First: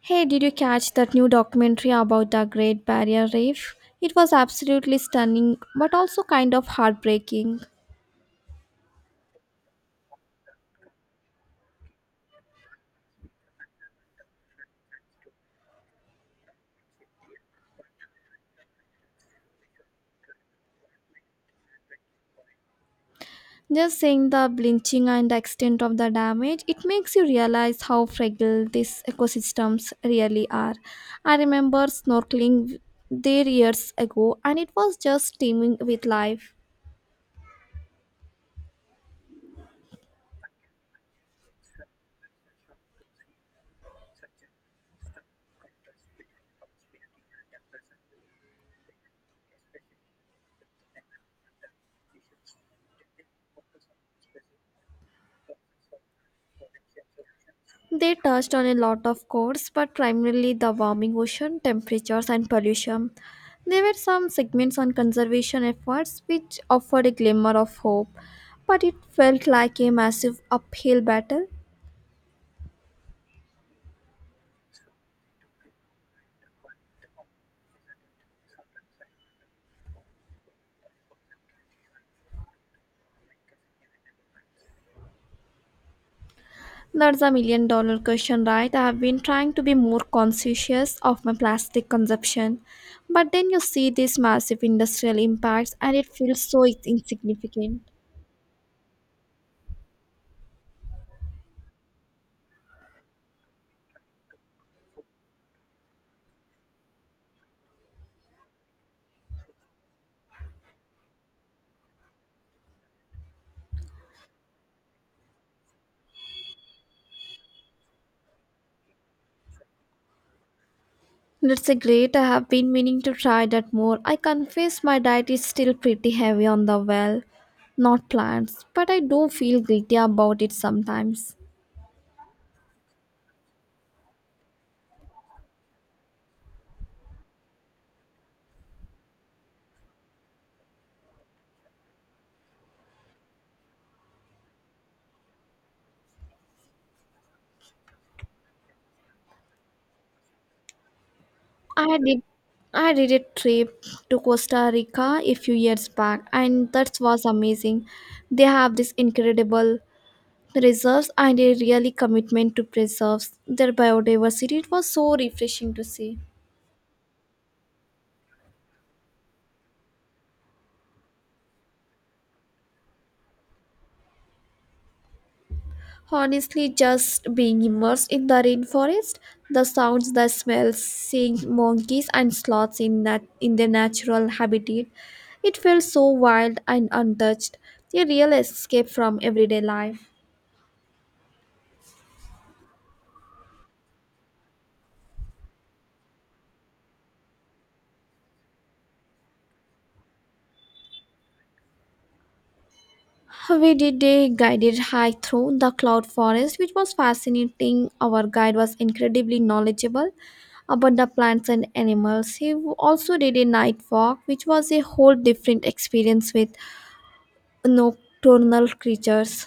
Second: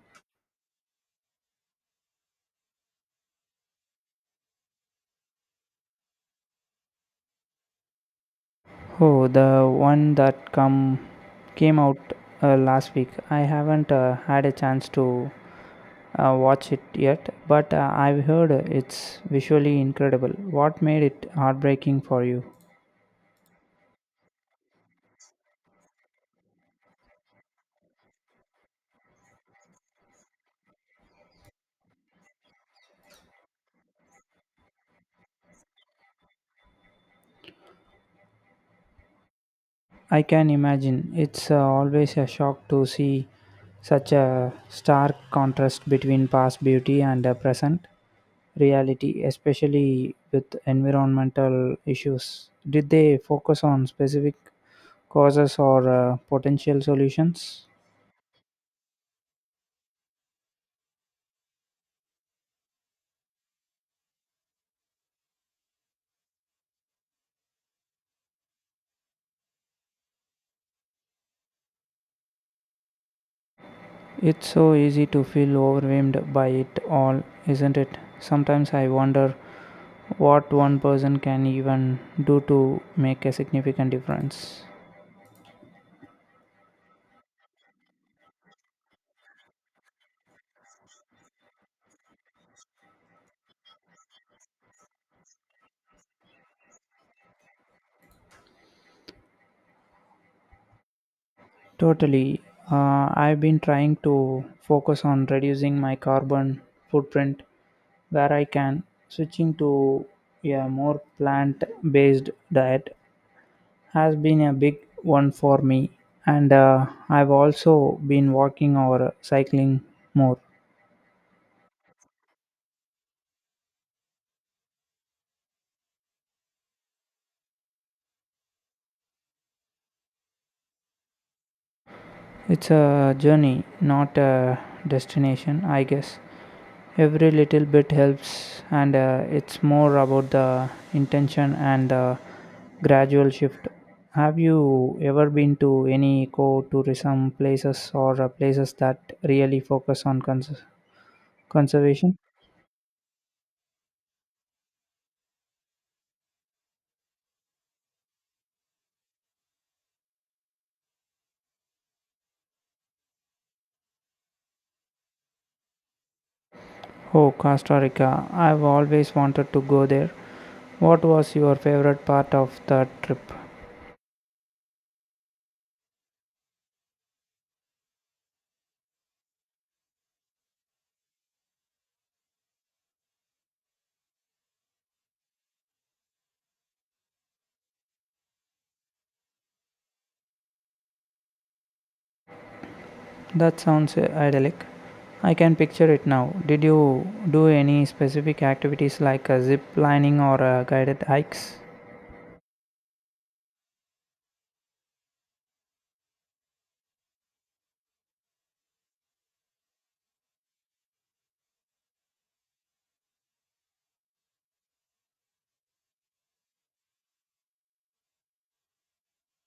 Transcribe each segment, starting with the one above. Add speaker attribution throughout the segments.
Speaker 1: Hey, did you catch that new documentary about the Great Barrier Reef? It was absolutely stunning, but also kind of heartbreaking.
Speaker 2: Oh, the one that come came out last week. I haven't had a chance to watch it yet, but I've heard it's visually incredible. What made it heartbreaking for you?
Speaker 1: Just seeing the blinching and the extent of the damage, it makes you realize how fragile these ecosystems really are. I remember snorkeling there years ago, and it was just teeming with life.
Speaker 2: I can imagine. It's always a shock to see such a stark contrast between past beauty and present reality, especially with environmental issues. Did they focus on specific causes or potential solutions?
Speaker 1: They touched on a lot of cores, but primarily the warming ocean, temperatures, and pollution. There were some segments on conservation efforts which offered a glimmer of hope, but it felt like a massive uphill battle.
Speaker 2: It's so easy to feel overwhelmed by it all, isn't it? Sometimes I wonder what one person can even do to make a significant difference.
Speaker 1: That's a million dollar question, right? I have been trying to be more conscientious of my plastic consumption, but then you see these massive industrial impacts and it feels so insignificant.
Speaker 2: Totally. I've been trying to focus on reducing my carbon footprint where I can, switching to a more plant based diet has been a big one for me, and I've also been walking or cycling more.
Speaker 1: That's a great. I have been meaning to try that more. I confess my diet is still pretty heavy on the well, not plants, but I do feel guilty about it sometimes.
Speaker 2: It's a journey, not a destination, I guess. Every little bit helps, and it's more about the intention and the gradual shift. Have you ever been to any eco tourism places or places that really focus on
Speaker 1: I
Speaker 2: conservation?
Speaker 1: did I did a trip to Costa Rica a few years back and that was amazing. They have this incredible reserves and a really commitment to preserves their biodiversity. It was so refreshing to see.
Speaker 2: Oh, Costa Rica. I've always wanted to go there. What was your favorite part of the trip?
Speaker 1: Honestly, just being immersed in the rainforest, the sounds, the smells, seeing monkeys and sloths in, in their natural habitat, it felt so wild and untouched, a real escape from everyday life.
Speaker 2: That sounds idyllic. I can picture it now. Did you do any specific activities like a zip lining or guided hikes?
Speaker 1: We did a guided hike through the cloud forest, which was fascinating. Our guide was incredibly knowledgeable about the plants and animals. He also did a night walk, which was a whole different experience with nocturnal creatures.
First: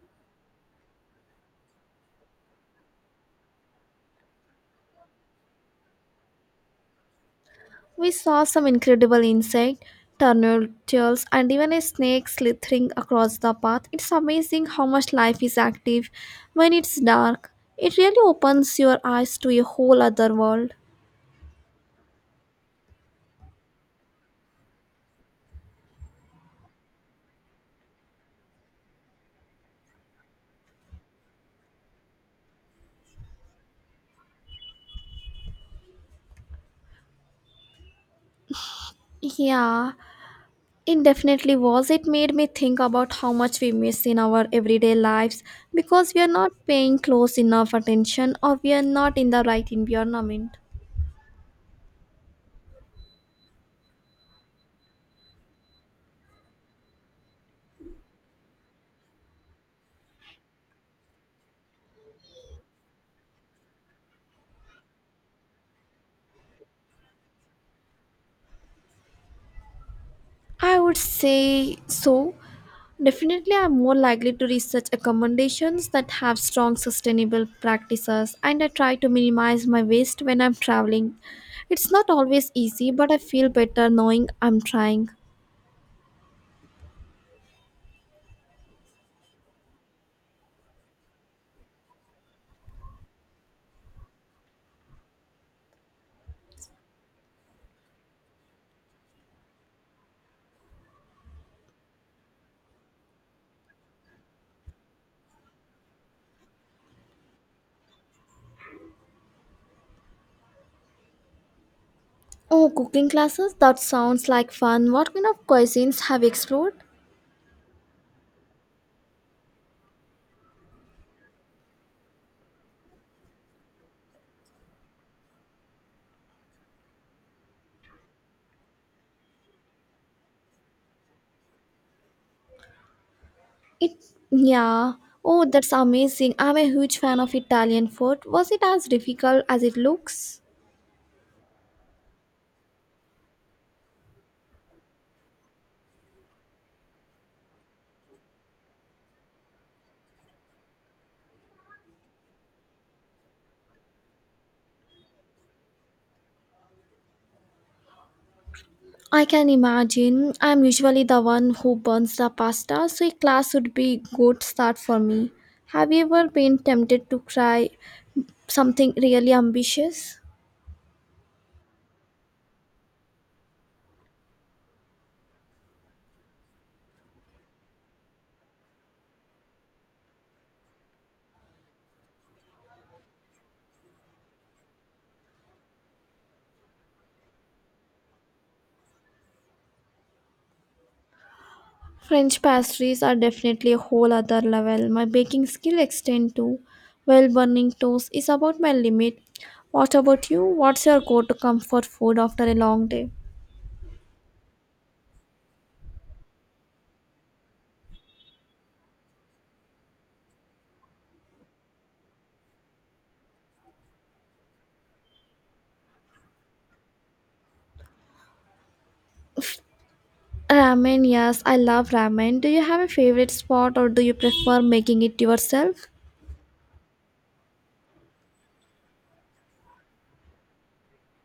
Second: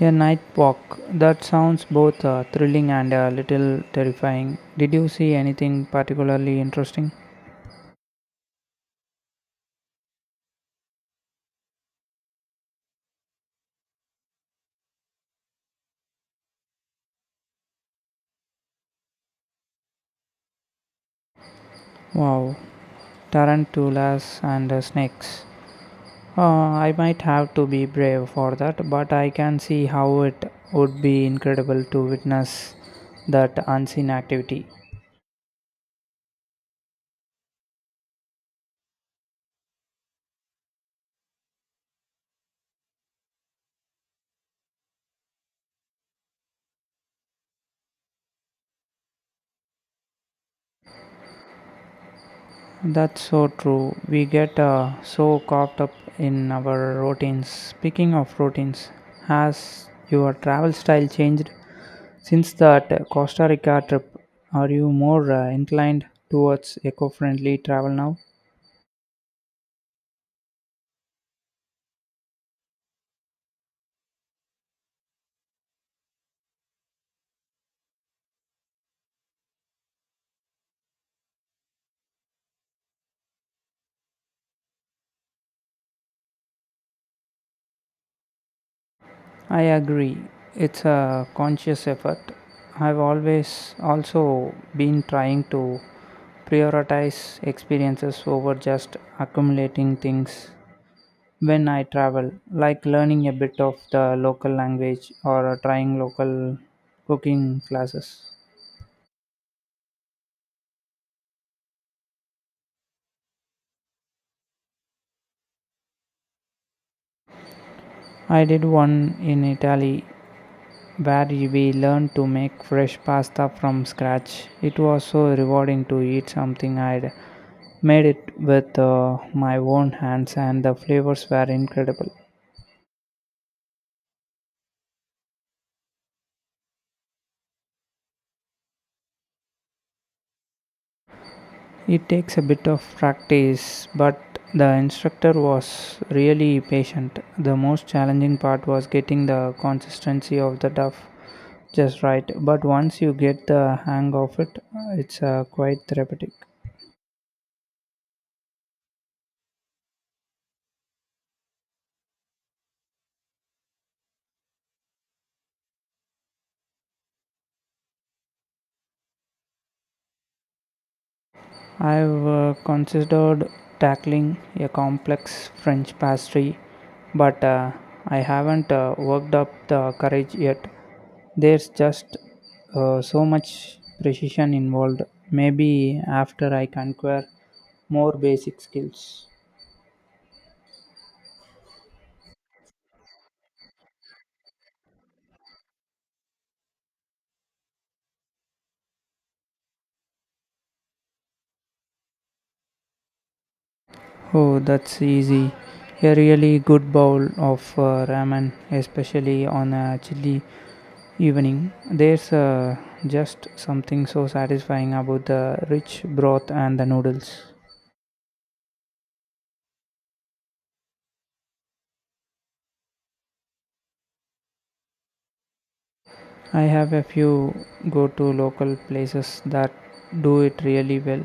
Speaker 2: A night walk. That sounds both thrilling and a little terrifying. Did you see anything particularly interesting?
Speaker 1: We saw some incredible insect, turtles, and even a snake slithering across the path. It's amazing how much life is active when it's dark. It really opens your eyes to a whole other world.
Speaker 2: Wow, tarantulas and snakes. I might have to be brave for that, but I can see how it would be incredible to witness that unseen activity.
Speaker 1: Yeah, it definitely was. It made me think about how much we miss in our everyday lives because we are not paying close enough attention or we are not in the right environment.
Speaker 2: That's so true. We get so caught up in our routines. Speaking of routines, has your travel style changed since that Costa Rica trip? Are you more inclined towards eco friendly travel now?
Speaker 1: I would say so. Definitely, I'm more likely to research accommodations that have strong sustainable practices, and I try to minimize my waste when I'm traveling. It's not always easy, but I feel better knowing I'm trying.
Speaker 2: I agree. It's a conscious effort. I've always also been trying to prioritize experiences over just accumulating things when I travel, like learning a bit of the local language or trying local cooking classes.
Speaker 1: Oh, cooking classes? That sounds like fun. What kind of cuisines have you explored?
Speaker 2: I did one in Italy where we learned to make fresh pasta from scratch. It was so rewarding to eat something I'd made it with my own hands, and the flavors were incredible.
Speaker 1: It, yeah. Oh, that's amazing. I'm a huge fan of Italian food. Was it as difficult as it looks?
Speaker 2: It takes a bit of practice, but the instructor was really patient. The most challenging part was getting the consistency of the dough just right, but once you get the hang of it, it's quite therapeutic.
Speaker 1: I can imagine. I'm usually the one who burns the pasta, so a class would be good start for me. Have you ever been tempted to try something really ambitious?
Speaker 2: I've considered tackling a complex French pastry, but I haven't worked up the courage yet. There's just so much precision involved. Maybe after I conquer more basic skills.
Speaker 1: French pastries are definitely a whole other level. My baking skill extend to well burning toast is about my limit. What about you? What's your go-to comfort food after a long day?
Speaker 2: Oh, that's easy. A really good bowl of ramen, especially on a chilly evening. There's Just something so satisfying about the rich broth and the noodles.
Speaker 1: Ramen, yes, I love ramen. Do you have a favorite spot or do you prefer making it yourself?
Speaker 2: I have a few go to local places that do it really well.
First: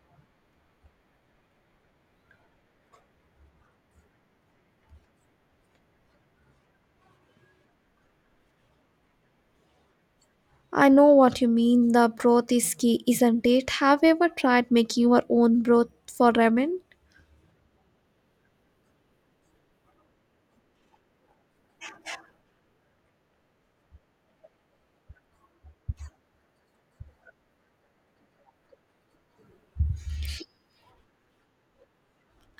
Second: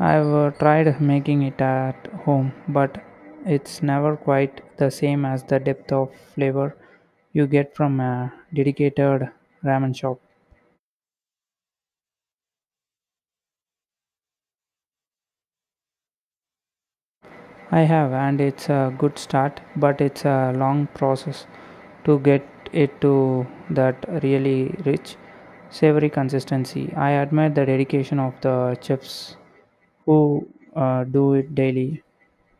Speaker 2: I've tried making it at home, but it's never quite the same as the depth of flavor you get from a dedicated ramen shop.
Speaker 1: I know what you mean. The broth is key, isn't it? Have you ever tried making your own broth for ramen?
Speaker 2: I have, and it's a good start, but it's a long process to get it to that really rich, savory consistency. I admire the dedication of the chefs who do it daily.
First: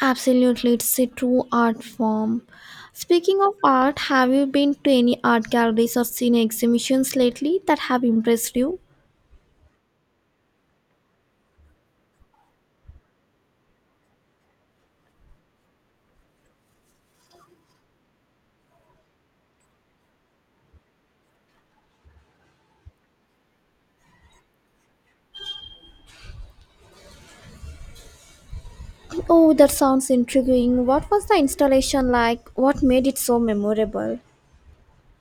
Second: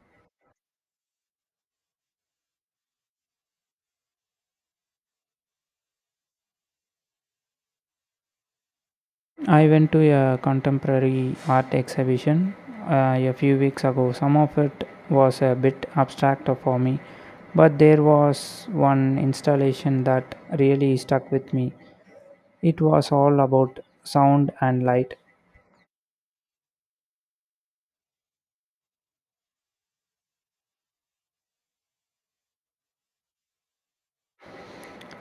Speaker 1: Absolutely, it's a true art form. Speaking of art, have you been to any art galleries or seen exhibitions lately that have impressed you?
Speaker 2: I went to a contemporary art exhibition a few weeks ago. Some of it was a bit abstract for me, but there was one installation that really stuck with me. It was all about sound and light.
Speaker 1: Oh, that sounds intriguing. What was the installation like? What made it so memorable?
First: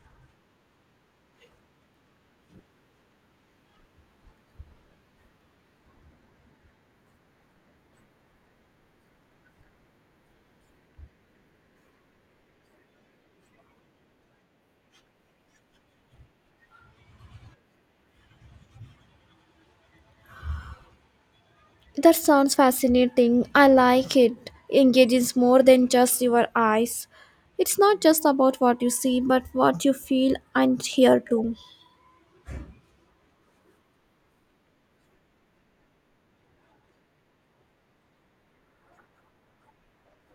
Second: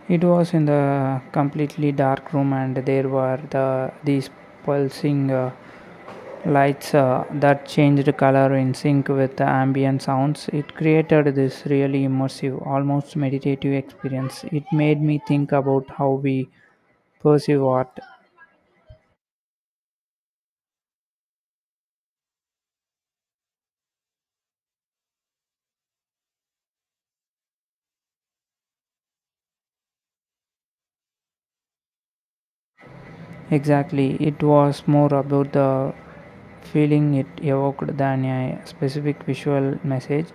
Speaker 2: It was in the completely dark room and there were these pulsing lights that changed color in sync with the ambient sounds. It created this really immersive, almost meditative experience. It made me think about how we perceive art.
Speaker 1: That sounds fascinating. I like it. Engages more than just your eyes. It's not just about what you see, but what you feel and hear too.
Speaker 2: Exactly, it was more about the feeling it evoked than a specific visual message.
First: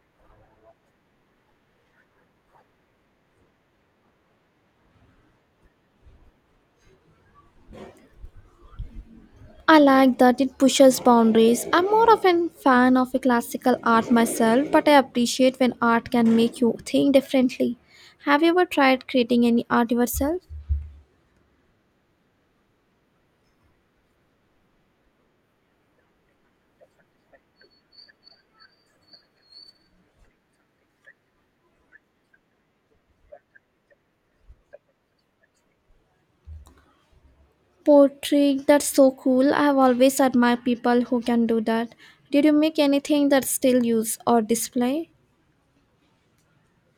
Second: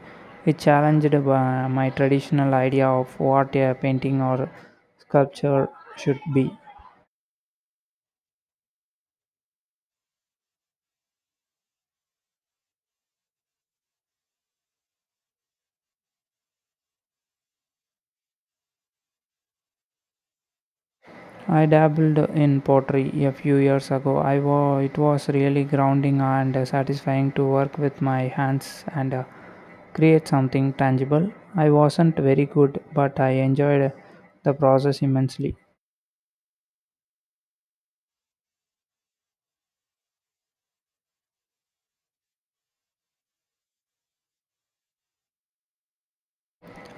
Speaker 2: It challenged my traditional idea of what a painting or sculpture should be.
Speaker 1: I like that it pushes boundaries. I'm more of a fan of a classical art myself, but I appreciate when art can make you think differently. Have you ever tried creating any art yourself?
Speaker 2: I dabbled in pottery a few years ago. It was really grounding and satisfying to work with my hands and create something tangible. I wasn't very good, but I enjoyed the process immensely.
Speaker 1: Poetry, that's so cool. I have always admired people who can do that. Did you make anything that's still used or display?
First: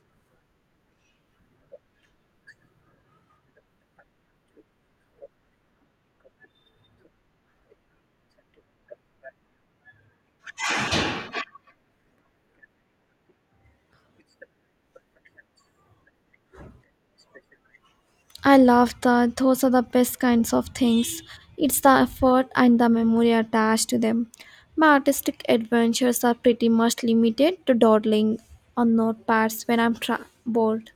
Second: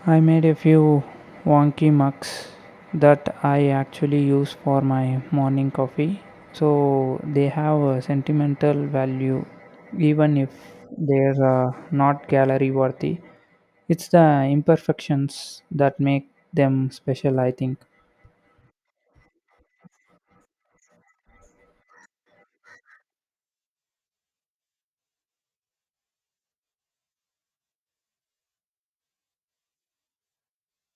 Speaker 2: I made a few wonky mugs that I actually use for my morning coffee, so they have a sentimental value even if they're not gallery worthy. It's the imperfections that make them special, I think.
Speaker 1: I love that. Those are the best kinds of things. It's the effort and the memory attached to them. My artistic adventures are pretty much limited to dawdling on notepads when I'm bored.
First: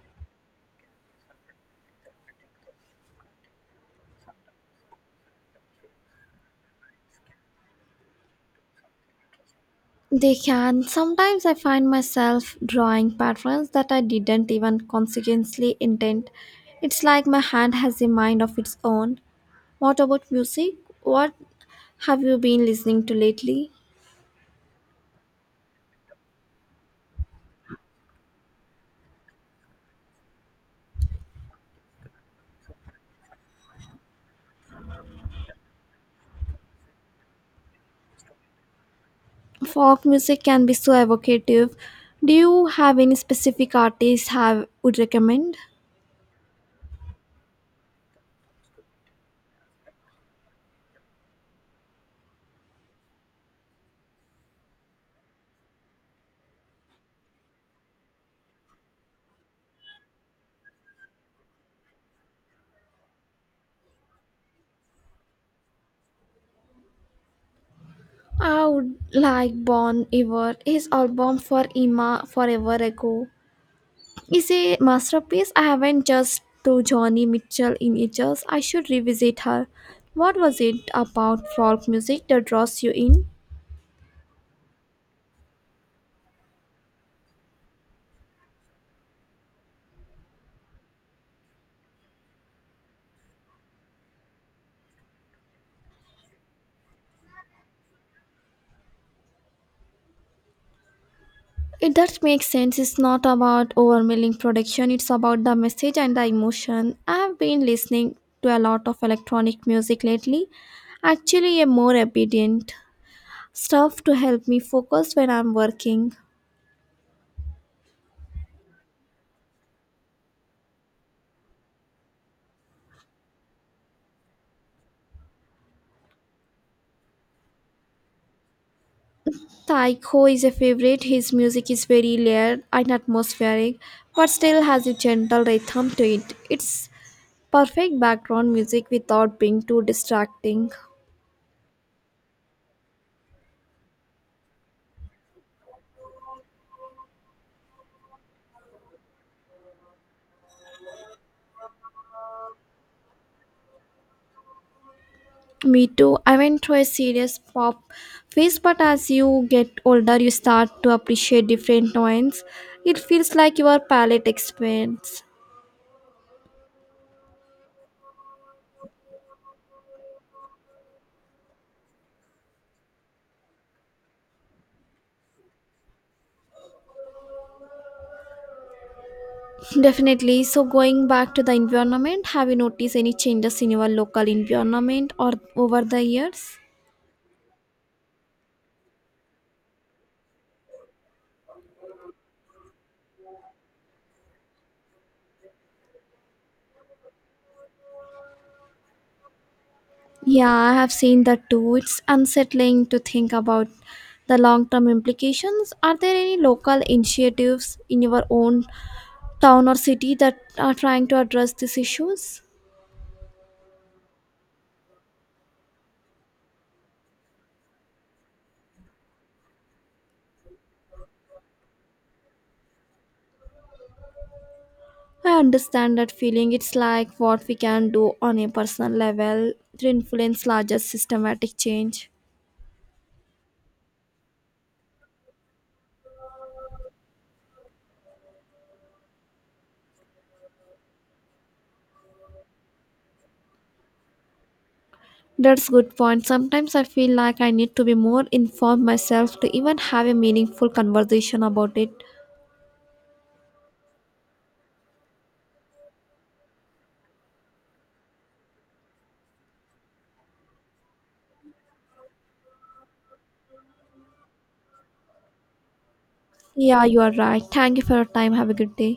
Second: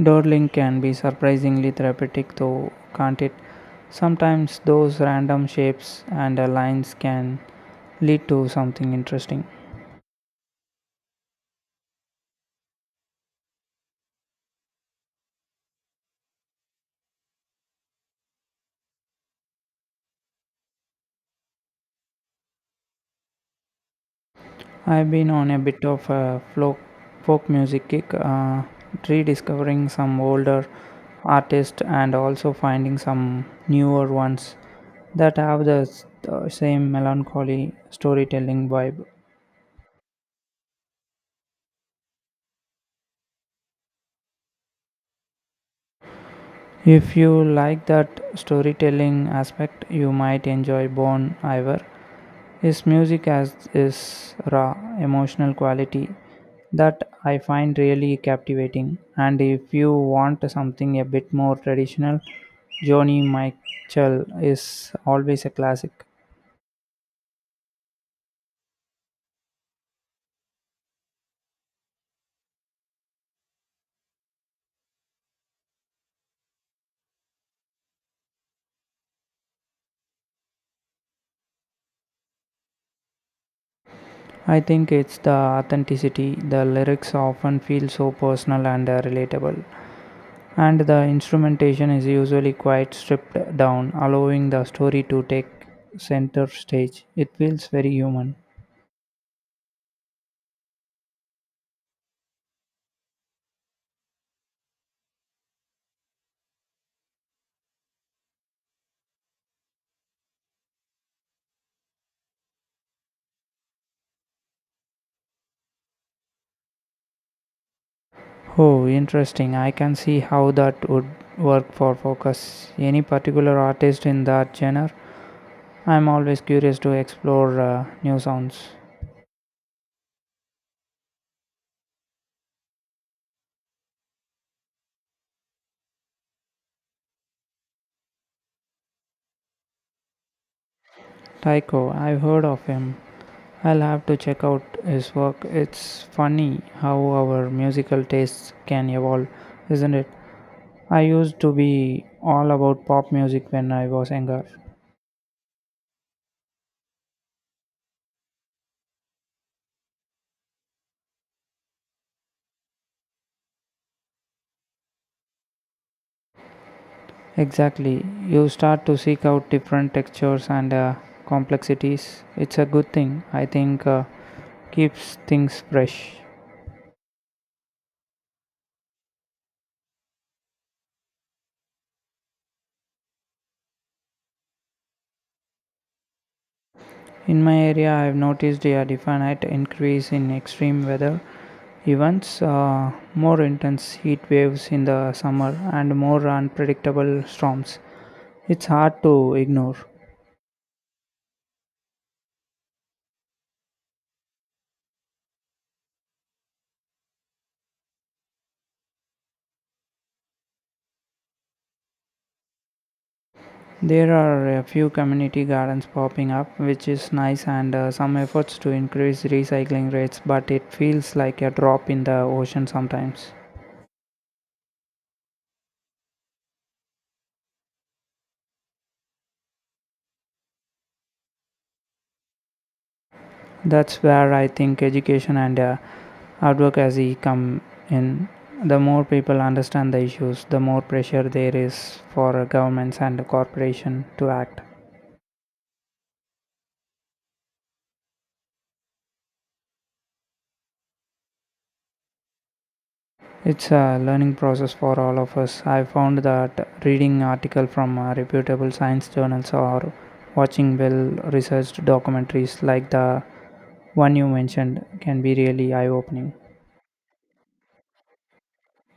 Speaker 2: Dawdling can be surprisingly therapeutic, though, can't it? Sometimes those random shapes and lines can lead to something interesting.
Speaker 1: They can. Sometimes I find myself drawing patterns that I didn't even consciously intend. It's like my hand has a mind of its own. What about music? What have you been listening to lately?
Speaker 2: I've been on a bit of a folk music kick, rediscovering some older artists and also finding some newer ones that have the same melancholy storytelling vibe.
Speaker 1: Folk music can be so evocative. Do you have any specific artists have would recommend?
Speaker 2: If you like that storytelling aspect, you might enjoy Bon Iver. His music has this raw, emotional quality that I find really captivating. And if you want something a bit more traditional, Joni Mitchell is always a classic.
Speaker 1: I would like Bon Iver. His album For Emma, Forever Ago is a masterpiece. I haven't just to Johnny Mitchell in ages. I should revisit her. What was it about folk music that draws you in?
Speaker 2: I think it's the authenticity. The lyrics often feel so personal and relatable. And the instrumentation is usually quite stripped down, allowing the story to take center stage. It feels very human.
Speaker 1: It does make sense. It's not about overwhelming production, it's about the message and the emotion. I've been listening to a lot of electronic music lately, actually, a more obedient stuff to help me focus when I'm working.
Speaker 2: Oh, interesting. I can see how that would work for focus. Any particular artist in that genre? I'm always curious to explore new sounds.
Speaker 1: Taiko is a favorite. His music is very layered and atmospheric, but still has a gentle rhythm to it. It's perfect background music without being too distracting.
Speaker 2: Tycho, I've heard of him. I'll have to check out his work. It's funny how our musical tastes can evolve, isn't it? I used to be all about pop music when I was younger.
Speaker 1: Me too. I went through a serious pop phase, but as you get older, you start to appreciate different tones. It feels like your palette expands.
Speaker 2: Exactly. You start to seek out different textures and complexities. It's a good thing. I think Keeps things fresh.
Speaker 1: Definitely. So, going back to the environment, have you noticed any changes in your local environment or over the years?
Speaker 2: In my area, I've noticed a definite increase in extreme weather events, more intense heat waves in the summer, and more unpredictable storms. It's hard to ignore.
Speaker 1: Yeah, I have seen that too. It's unsettling to think about the long term implications. Are there any local initiatives in your own town or city that are trying to address these issues?
Speaker 2: There are a few community gardens popping up, which is nice, and some efforts to increase recycling rates, but it feels like a drop in the ocean sometimes.
Speaker 1: I understand that feeling. It's like what we can do on a personal level to influence larger systematic change.
Speaker 2: That's where I think education and advocacy come in. The more people understand the issues, the more pressure there is for governments and corporations to act.
Speaker 1: That's good point. Sometimes I feel like I need to be more informed myself to even have a meaningful conversation about it.
Speaker 2: It's a learning process for all of us. I found that reading article from reputable science journals or watching well-researched documentaries like the one you mentioned can be really eye-opening.
Speaker 1: Yeah, you are right. Thank you for your time. Have a good day.